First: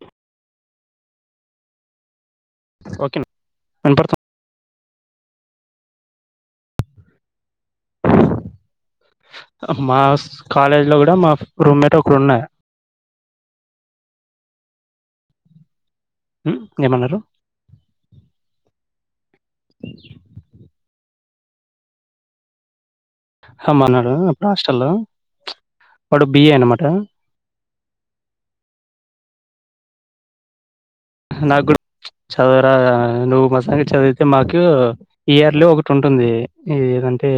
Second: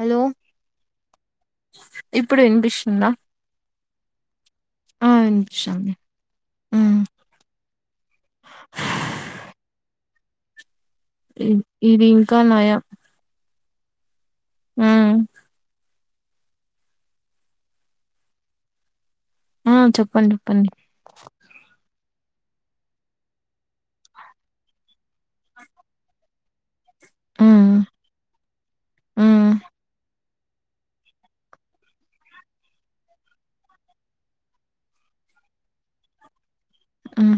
Hello ఇప్పుడు వినిపిస్తుందా వినపడుతుంది. ఆ వినిపిస్తంది. అ మా కాలేజ్ లో కూడా మా రూమ్మేట్ ఒకరు ఉన్నారూ ఆయా హ్ హ్ ఏమన్నారు ఆ చెప్పండి చెప్పండి మాన్నాడు అప్పుడు హాస్టల్ వాడు బిఏ అనమాట ఆ ఆ నాకుడ చదువరారా నువ్వు మా సంగతి చదివితే మాకు ఇయర్లీ ఒకటి ఉంటుంది నువ్వు ఏదంటే ఉమ్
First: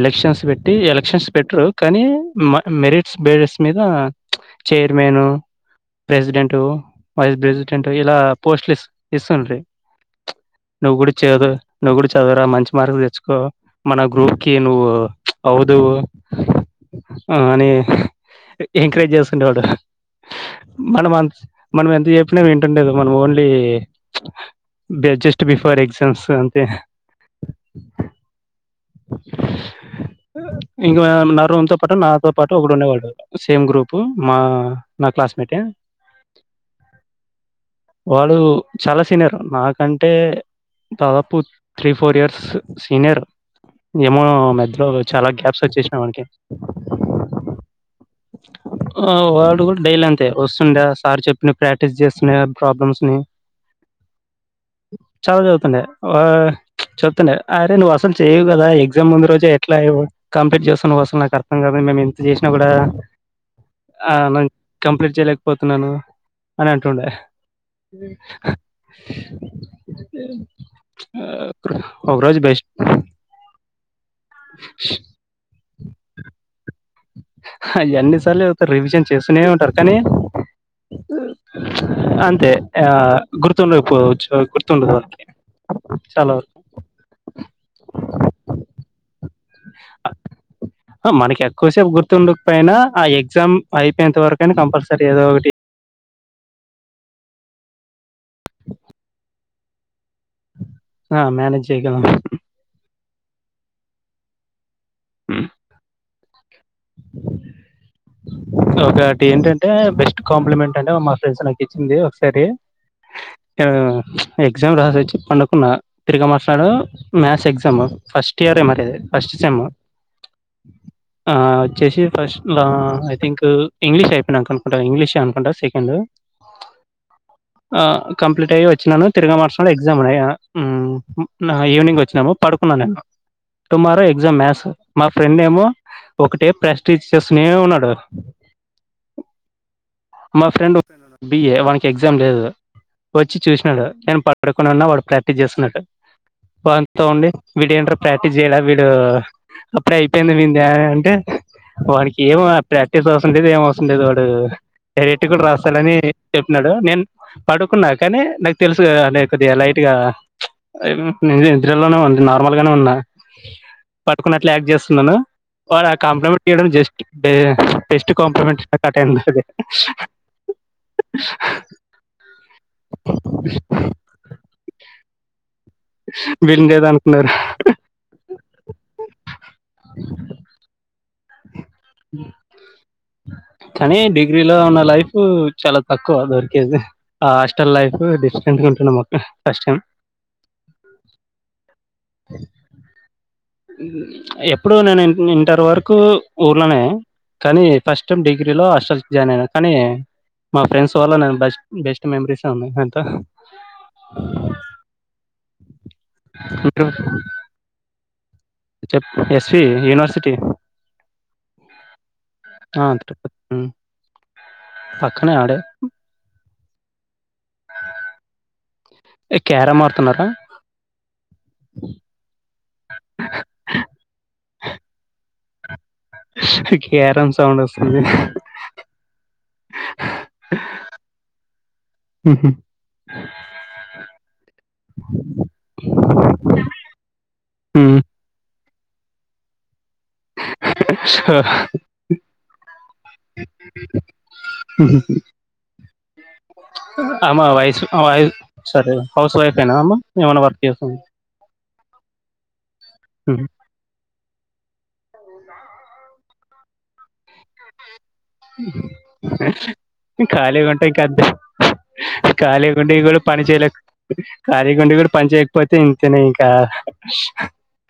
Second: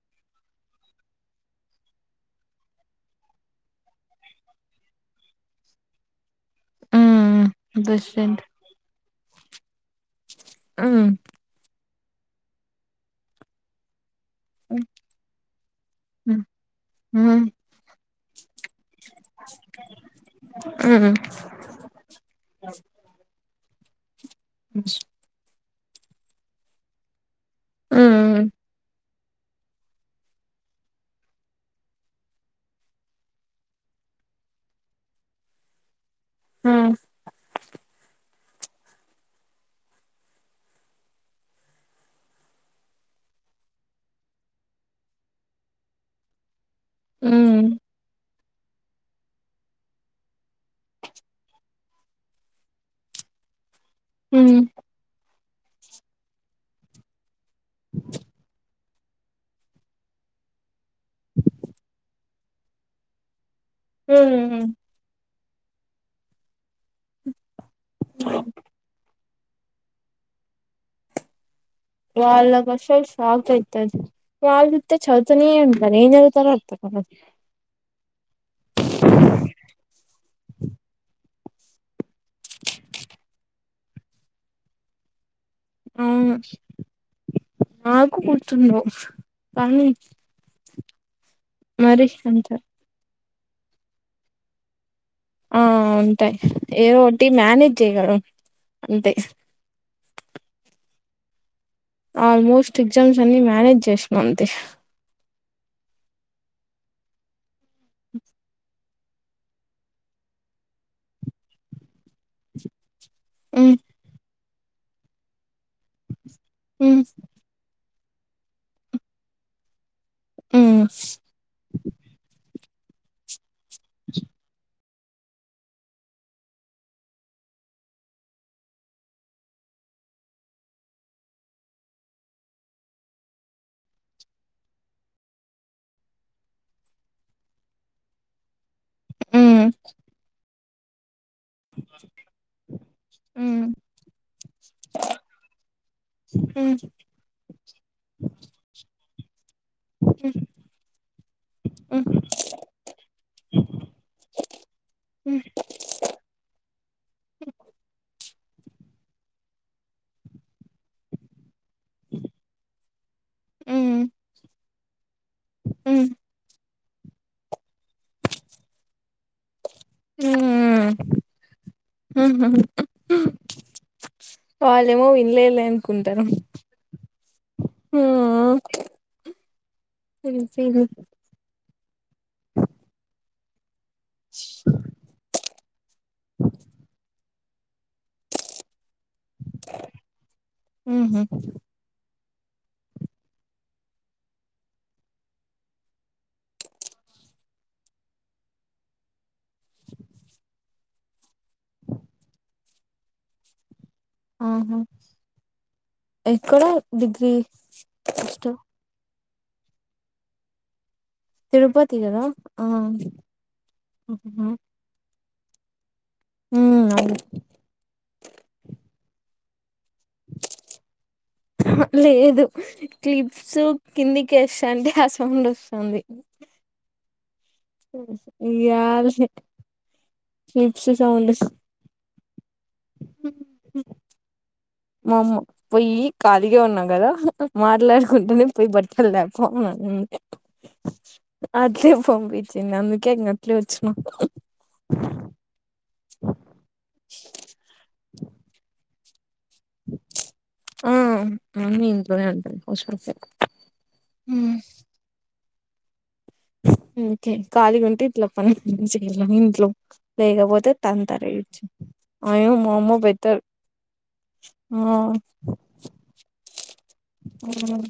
ఎలక్షన్స్ పెట్టి ఎలక్షన్స్ పెట్టరు కానీ మ మెరిట్స్ బేసెస్ మీద chairman president vice um president best ఇలా ఫ్రెండ్ పోస్ట్లు ఇస్ ఇస్తుంట్రీ నువ్వు ఉమ్ కూడా చేయదు నువ్వు కూడా చదువరా మంచి మార్క్ తెచ్చుకో మన గ్రూప్కి ఉమ్ నువ్వు అవదు ఉమ్ అని ఎంకరేజ్ చేస్తుండేవాడు ఉమ్ మనం ఉమ్ అంత మనం ఎంత చెప్పిన వింటుండేది మనం ఓన్లీ బడ్జస్ట్ బిఫోర్ ఎగజామ్స్ అంతే మ్ ఇంకా నా రూమ్ తో పాటు నాతో పాటు ఒకడు ఉండేవాడు సేమ్ గ్రూపు మా నా క్లాస్మేటే వాడు చాలా సీనియర్ నాకంటే దాదాపు త్రీ ఫోర్ ఇయర్స్ సీనియర్ ఏమో మధ్యలో చాలా గ్యాప్స్ వచ్చేసినాయి వానికి ఉ ఆ వాడు కూడా డైలీ అంతే వస్తుండ సార్ చెప్పిన ప్రాక్టీస్ చేస్తున్నా ప్రాబ్లమ్స్ ని మ్ చాలా చదువుతుండే ఆ చెప్తుండే అరే నువ్వు అసలు చేయవు కదా ఎగ్జామ్ ముందు రోజే ఎట్లా కంప్లీట్ చేస్తున్నావ్ అసలు నాకు అర్థం కాదదు మేము ఎంత చేసినా కూడా ఆ నను ఉమ్ కంప్లీట్ చేయలేకపోతున్నాను అని అంటుండే ఆ ఒక రోజు బెస్ట్ అటు సైడ్ సాగుతది వాళ్ళు చుతే చదువుతానే ఉంటరు ఎం చదువుతారో అర్థకాదు అవి అన్ని సార్లు చదువుతారు రివిజన్ చేస్తూనే ఉంటారు కానీ అంతే ఆ గుర్తుండకపోచ్చు గుర్తుండదు వాళ్ళకి ఆ చాలా వరకు మాకు గుర్తుండవ్ కానీ మనకి ఎక్కువసేపు మరి అంత గుర్తుండకపోయినా ఆ ఎగ్జామ్ అయిపోయనంత వరకయినా కంపల్సరీ ఏదో ఒకటి ఆ ఉంటాయి ఏదో ఒకటి మేనేజ్ చేయగల అంతే ఆ మేనేజ్ చేయగలం ఆల్మోస్ట్ ఎగ్జామ్స్ అన్ని మేనేజ్ చేస్నా అంతే ఉ ఒకటి ఏంటంటే బెస్ట్ కాంప్లిమెంట్ అంటే మా ఫ్రెండ్స్ నా చ్చింది ఒకసారి ఆ హ్మ్ ఎగ్జామ్ రాసి వచ్చి పండుకున్నా తిరిగి మస్నాడు హ్మ్ మ్యాథస్ ఎగ్జామ్ ఫస్ట్ ఇయర్ మరది ఫస్ట్ సెమ్ ఉ ఆ వచ్చేసి ఫస్ట్ లో ఐ థింక్ ఇంగ్లీష్ అయిపోయినాక అనుకుంటా ఇంగ్లీష్ అనుకుంటా సి హలో ఆ కంప్లీట్ అయ్యే వచ్చినాను తిరగా మస్నాడు ఎగ్జామ్ ఉన్నాయి ఈవినింగ్ వచ్చినాము పడుకున్నా నేను టుమారో ఎగ్జామ్ మ్యాథ్స్ మా ఫ్రెండ్ ఏమో ఒకటే ప్రాక్టీస్ చేస్తనే ఉన్నాడు మ్ మా ఫ్రెండ్ బిఏ వాడికి ఎగ్జామ్ లేదు వచ్చి హ్మ్ చూసినాడు నేను పడుకుని ఉన్నా వాడు ప్రాక్టీస్ చేస్తున్నాడు హ్మ్ వాడ్తో ఉండి వీడు ఏంట్ర ప్రాక్టీస్ చేయాలే వీడు అప్పుడే అయిపోయింది వి న్ది అని అంటే వాడికి హ్మ్ ఏమొ ప్రాక్టీస్ అవసరం లేదు ఏం అవసం లేదు వాడు డైరెక్ట్ కూడా రాస్తాడని చెప్పినాడు నేను పడుకున్నా కానీ నాకు తెలుసు లే కొద్దిగా లైట్గా న నిద్రలోనే ఉంది నార్మల్ గానే ఉన్నా హ్మ్ పడుకున్నట్లు యాక్ట్ చేస్తున్నాను వాడు ఆ హ్మ్ హ్మ్ కాంప్లిమెంట్ చేయడం జస్ట్ బెస్ట్ కాంప్లిమెంట్ గా స్టార్ట్ ఆఇంది అది మ్ హు మ్ వాళ్ళేమో వినలేద్ లే అనుకుంటారు వీళ్ళని ఏదో అనుకున్నారు మ్ హ కానీ డిగ్రీలో ఉన్న లైఫ్ చాలా తక్కువ దొరికేది ఆ హాస్టల్ లైఫ్ డిఫరెంట్గా ఉంటుండె ఫస్ట్ టైమ్ మ్ హు ఎప్పుడు నేను ఇంటర్ వరకు ఊర్లోనే కానీ ఫస్ట్ టైమ్ డిగ్రీ లో హాస్టల్ జాయిన్ అయినా కానీ మా ఫ్రెండ్స్ వల్ల నేను బ బెస్ట్ మెమరీసె ఉన్నాయి అంత ఆహా ఎక్కడ డిగ్రీ ఫస్ట్ చెప్ ఎస్పి యూనివర్సిటీ తిరుపతి కద ఆ తిరుపతి ఉమ్. పక్కనే ఆడే మ్ అవును ఏ క్యారమ్ ఆడుతున్నారా లేదు క్లిప్స్ కిందికేస్తాంటే ఆ సౌండ్ వస్థంది క్యారమ్ సౌండ్ ఒస్ యద్ క్లిప్స్ సౌండ్ మ్ హు మొ మో పోయి ఖాళిగాే ఉన్నం కదా మాట్లాడుకుంటనే పోయి బట్టలు తేపో అట్లే పంపించ్చింది అందుకే ఇంగ అట్లే వచ్చినా మ్ హు అమా వైసు ఆమెవి అయిదు సరె హౌస్ వైఫ్ ఏనా అమె ఏమన్నా వర్క్ చేసుం ఆ మమ్మీ ఇంట్లోనే ఉంటది హౌస్ వైఫె ఓకే కళీగా ఉంటే ఇట్లా [unintelligible] ఇంట్లో లేకపోతే తంతరిడ్చి ఖాళీ గుండి కుడా పని చేయలే ఖాళీ ఆ గుండి కుడా పని చేయకపోతే ఇంతెనే ఇంకా మ్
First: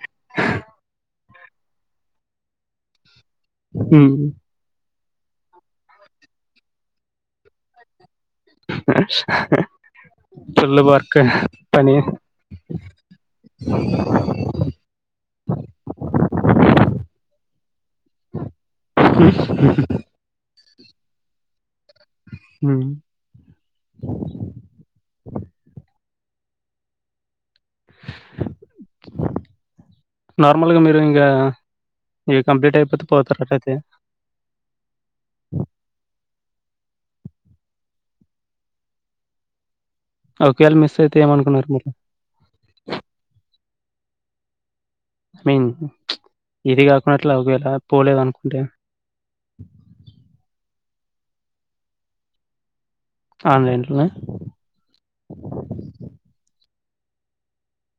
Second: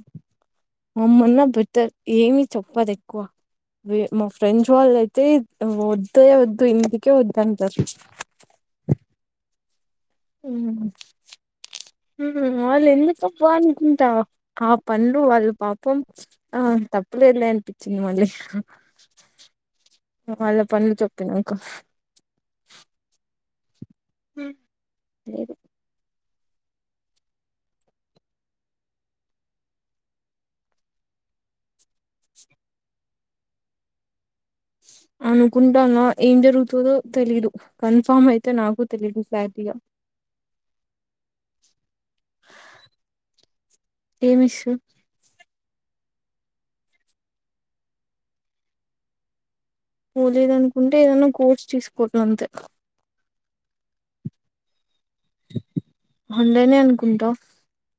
మమ్మన్నా బెటర్ ఏమి చెప్పదు ఎక్కువ వే మా ఫ్రెండ్స్ వాళ్ళు అయితే వద్దె వద్దు ఇంటికే వద్దు అంటారు ఫుల్ మ్ వర్క్ పని మ్ వాళ్ళు ఎందుకబ్బ అనుకుంటా ఆ పన్లు వాళ్ళు పాపం ఆ తప్పులేదులే అనిపించింది మళ్ళీ వాళ్ళ [unintelligible] చెప్పినాకా ఉమ్ హమ్ లేదు నార్మల్గా మీరు ఇంగా ఇవి కంప్లీట్ అయిపోతే పోతారా [unintelligible] అనుకుంటాన్నా ఏం జరుగుతదో తెలీదు కన్ఫార్మ్ అయితే నాకు తెలీదు క్లారిటీగా ఒకేలా మిస్ అయితే ఎమనుకున్నారు మరి ఏ మిస్సు ఐ మీన్ ఇది గాకునా అట్లా ఒకవేలా పోలేదు అనుకుంటే పోలేదు అనుకుంటే ఏదన్నా కోర్స్ [unintelligible] అంతే [unintelligible] హండేనే అనుకుంటా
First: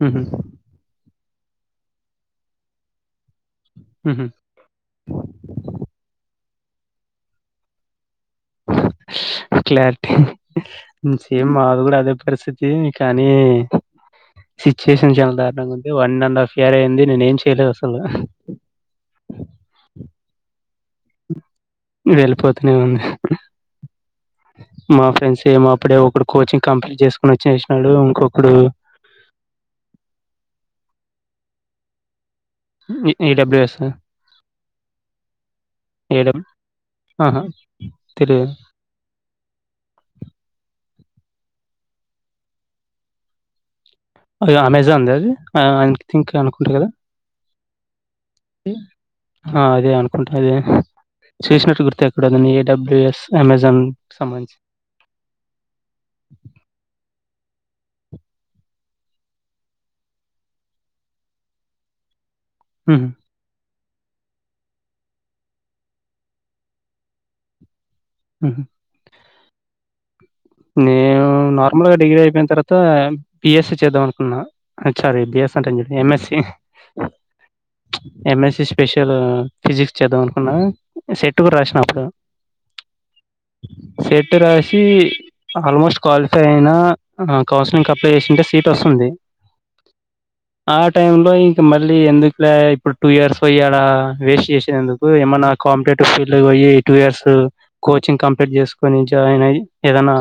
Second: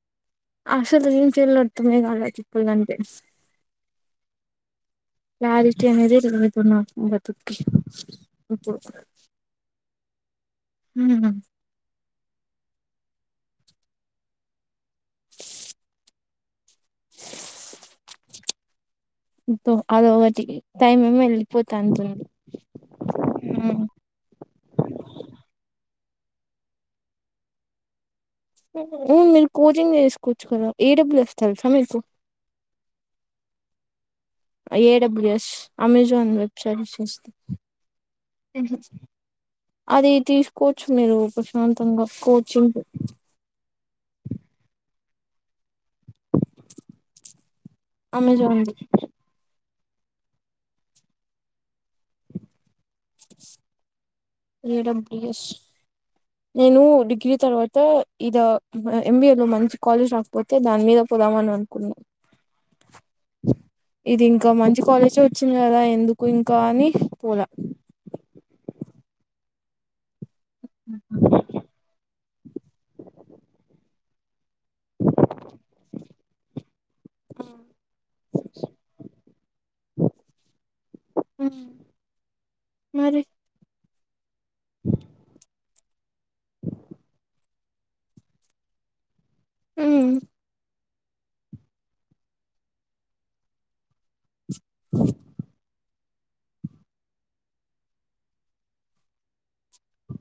ఉహుమ్ అసలు [unintelligible] ఉహుమ్ క్లారిటీ అనేది లేదు ఇప్పుడు నాకు బత్తుక్కి [unintelligible] క్లారిటీ ఉమ్. సేమ్ మాది కూడా అదే పరిసిత్ [unintelligible] కానీ సిచ్యుయేషన్ చాల దారుణంగా ఉంది వన్ అండ్ హఫ్ ఇయార్ అయింది నేనేమ్ చేయలేదు అసలు [unintelligible] అదొకటి టైమ్ ఏమో ఎల్లిపోతాంటుంది వెళ్ళిపోతూనే ఉంది హా మా ఫ్రెండ్స్ ఏమో అప్పుడే ఒకడు కోచింగ్ కంప్లీట్ చేసుకుని ఒచ్చేసినాడు ఇంకొకడు ఉమ్ మీ కోచింగ్ చేసుకోవచ్చు కదా ఏ డబ్ల్యూ ఎస్ తెల్సా మీకు [unintelligible] ఎ డబ్ల్యూ ఎస్ ఆ ఏడబ్ల్యూఎస్ అమెజాన్ ఏడబ్ల్యూ వెబ్సైట్స్ చేస్త ఆహా తెలియదు అది తీసుకోవచ్చు మీరు ప్రశాంతంగా కోచింగ్ [unintelligible] అమెజాన్ ద అది ఆ ఐ థింక్ అనుకుంట కదా అమెజాన్ ది హ అదే అనుకుంటా అదే చేసినట్టు గుర్తు ఎక్కడో గాని A W S Amazon సమంచి ఎస్ నేను డిగ్రీ తర్వాత ఇదా అ ఎంబిఏ లో మంచి కాలేజ్ రాకపోత్ అయితే దాని మీద పోదామను అను అనుకున్నా ఉహుమ్ ఇది ఇంకా మంచి కాలేజే వచ్చింది కదా ఎందుకు ఇంకా అని పోలా ఉహుమ్ నేను నార్మల్ గా డిగ్రీ అయిపోయిన తర్వాత బిఎస్సి చేద్దాం అనుకున్నా హెచ్‌ఆర్ రీ బిఎస్ అంట [unintelligible] ఎంఎస్సి ఎంఎస్సి స్పెషల్ ఫిజిక్స్ చేద్దాం అనుకున్నా సెట్ కూడా రాసినా అప్పుడు మరి సెట్ రాసి ఆల్మోస్ట్ క్వాలిఫై అయినా అ అ కౌన్సిలింగ్ కి అప్లై చేసి ఉంటే సీట్ వస్తుంది మ్మ్ ఆ టైమ్ లో ఇంక మళ్ళీ ఎందుకులే ఇప్పుడు టూ ఇయర్స్ పోయ ఆడా వేస్ట్ చేషేది ఎందుకు ఏమన్నా కాంటేటివ్ ఫీల్లో వొయ్యి టూ ఇయర్స్ కోచింగ్ కంప్లీట్ చేసుకుని జాయిన్ అయ్యి ఏదన్నా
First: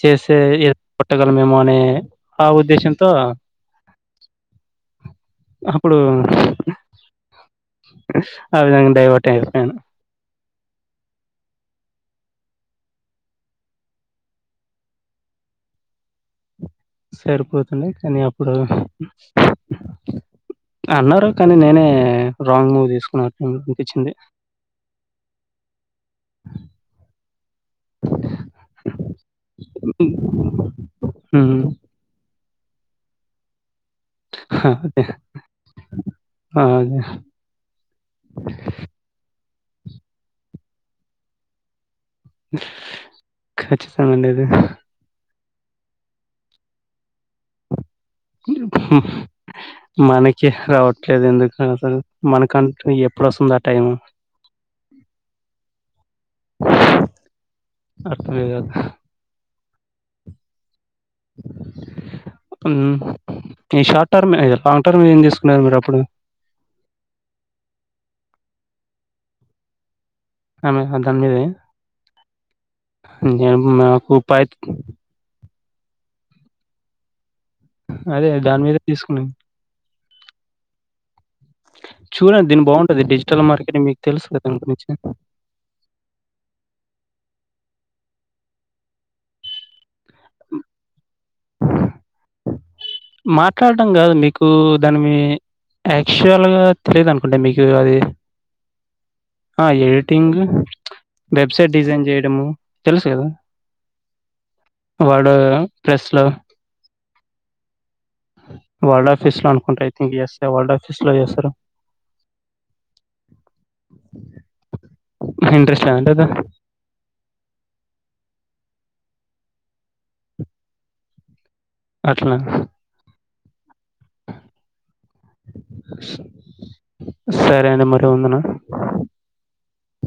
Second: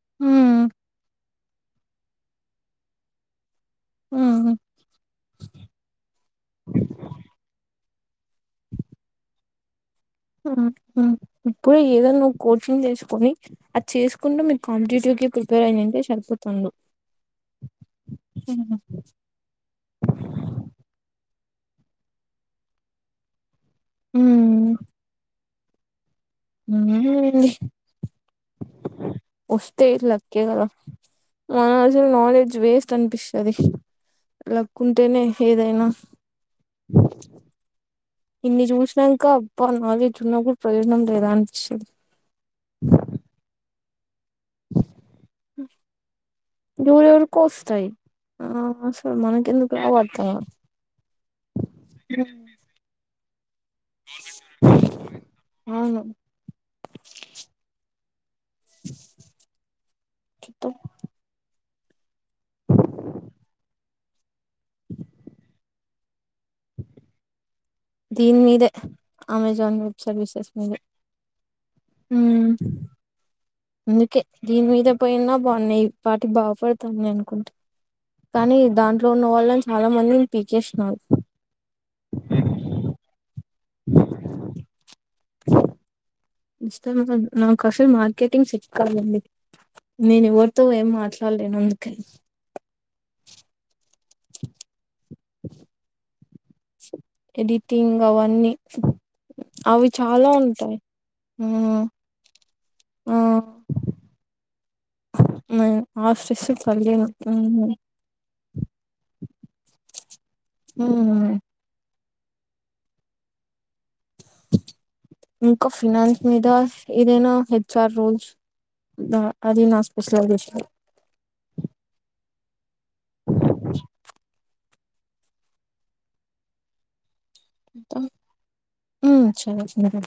చేసే ఏ కొట్టగలమేమో అనే ఆ ఉద్దేశంతో ఉ అప్పుడు ఆ విధంగా డైవర్ట్ అయిపోయాను ఇప్పుడే ఏదో నువ్వు కోచింగ్ చేసుకొని అది చేసుకుంటూ మీరు కాంటిటివ్ కి ప్రిపేర్ అయ్యుంటే సరిపోతుండు సరిపోతుండయి కనీ అప్పుడు అన్నారు కానీ నేనే రాంగ్ మూవ్ తీసుకున్ అనిపించింది మ్మ్ అండి వస్తే ఇద్ లక్కే గదా నాలెడ్జ్ వేస్ట్ అనిపిస్తది అదే లక్కుంటేనే ఏదైనా ఆ ఇన్ని చూసినంక అబ్బా నాలెడ్జ్ ఉన్నా గూడ ప్రయోజనం లేదా అనిపిస్తది ఖచ్చితంగా ఉండేది ఎవురెవురికో వస్తాయి ఆ అసలు మనకెందుకు రావు అర్థం కాదు మనకి రావట్లేదు ఎందుకు అసలు మనకం ఎప్పుడు వస్తుందా టైము అవును అర్థమే గాదు చెప్పు ఈ షాటర్మే లాంగ్ టర్న్ ఏం తీసుకున్నారు మీరప్పుడు దీని మీదే అమెజాన్ వెబ్ సర్వీసెస్ మీదే గన్ మీదే మ్మ్ ఇంగేం మాకు పైత్కి పొయినా బావున్నే ఈపాటికి బాగుపడతనే అనుకుంటే అదే కానీ దాని మీదే దాంట్లో ఉన్న తీసుకున్నాను. వాళ్ళని చాలా మందిన్ పీకేసినారు చూడండి దీన్ బావుంటది డిజిటల్ మార్కెటింగ్ మీకు తెలుసు కదా దని గురించి నాకసలు మార్కెటింగ్ సిట్ కావాలండి నేను ఎవరుతో ఏం మాట్లాలేను అందుకై మాట్లాడడం గాదు మీ కు దానిమి యాక్చువల్ గా తెలిదనుకుంట మీకు అది అన్ని ఆ ఎడిటింగ్ వెబ్సైట్ డిజైన్ జెయడము తెలుసు ఆ గదా వాడు ప్రెస్ లో ఊహు వడాఫీస్ లో అనుకుంట ఐ థింక్ ఎస్ వల్డ్ ఆఫీస్ లో చేస్తారు ఇంకా ఇంట్రెస్ట్ ఫినాన్స్ లేదండి మీదా ఏదైనా హెచ్ ఆర్ రోల్స్ దా అది నా స్పెషలైజేషన్ అట్లా సరే అండి మరి ఉందునా మ్మ్ సరే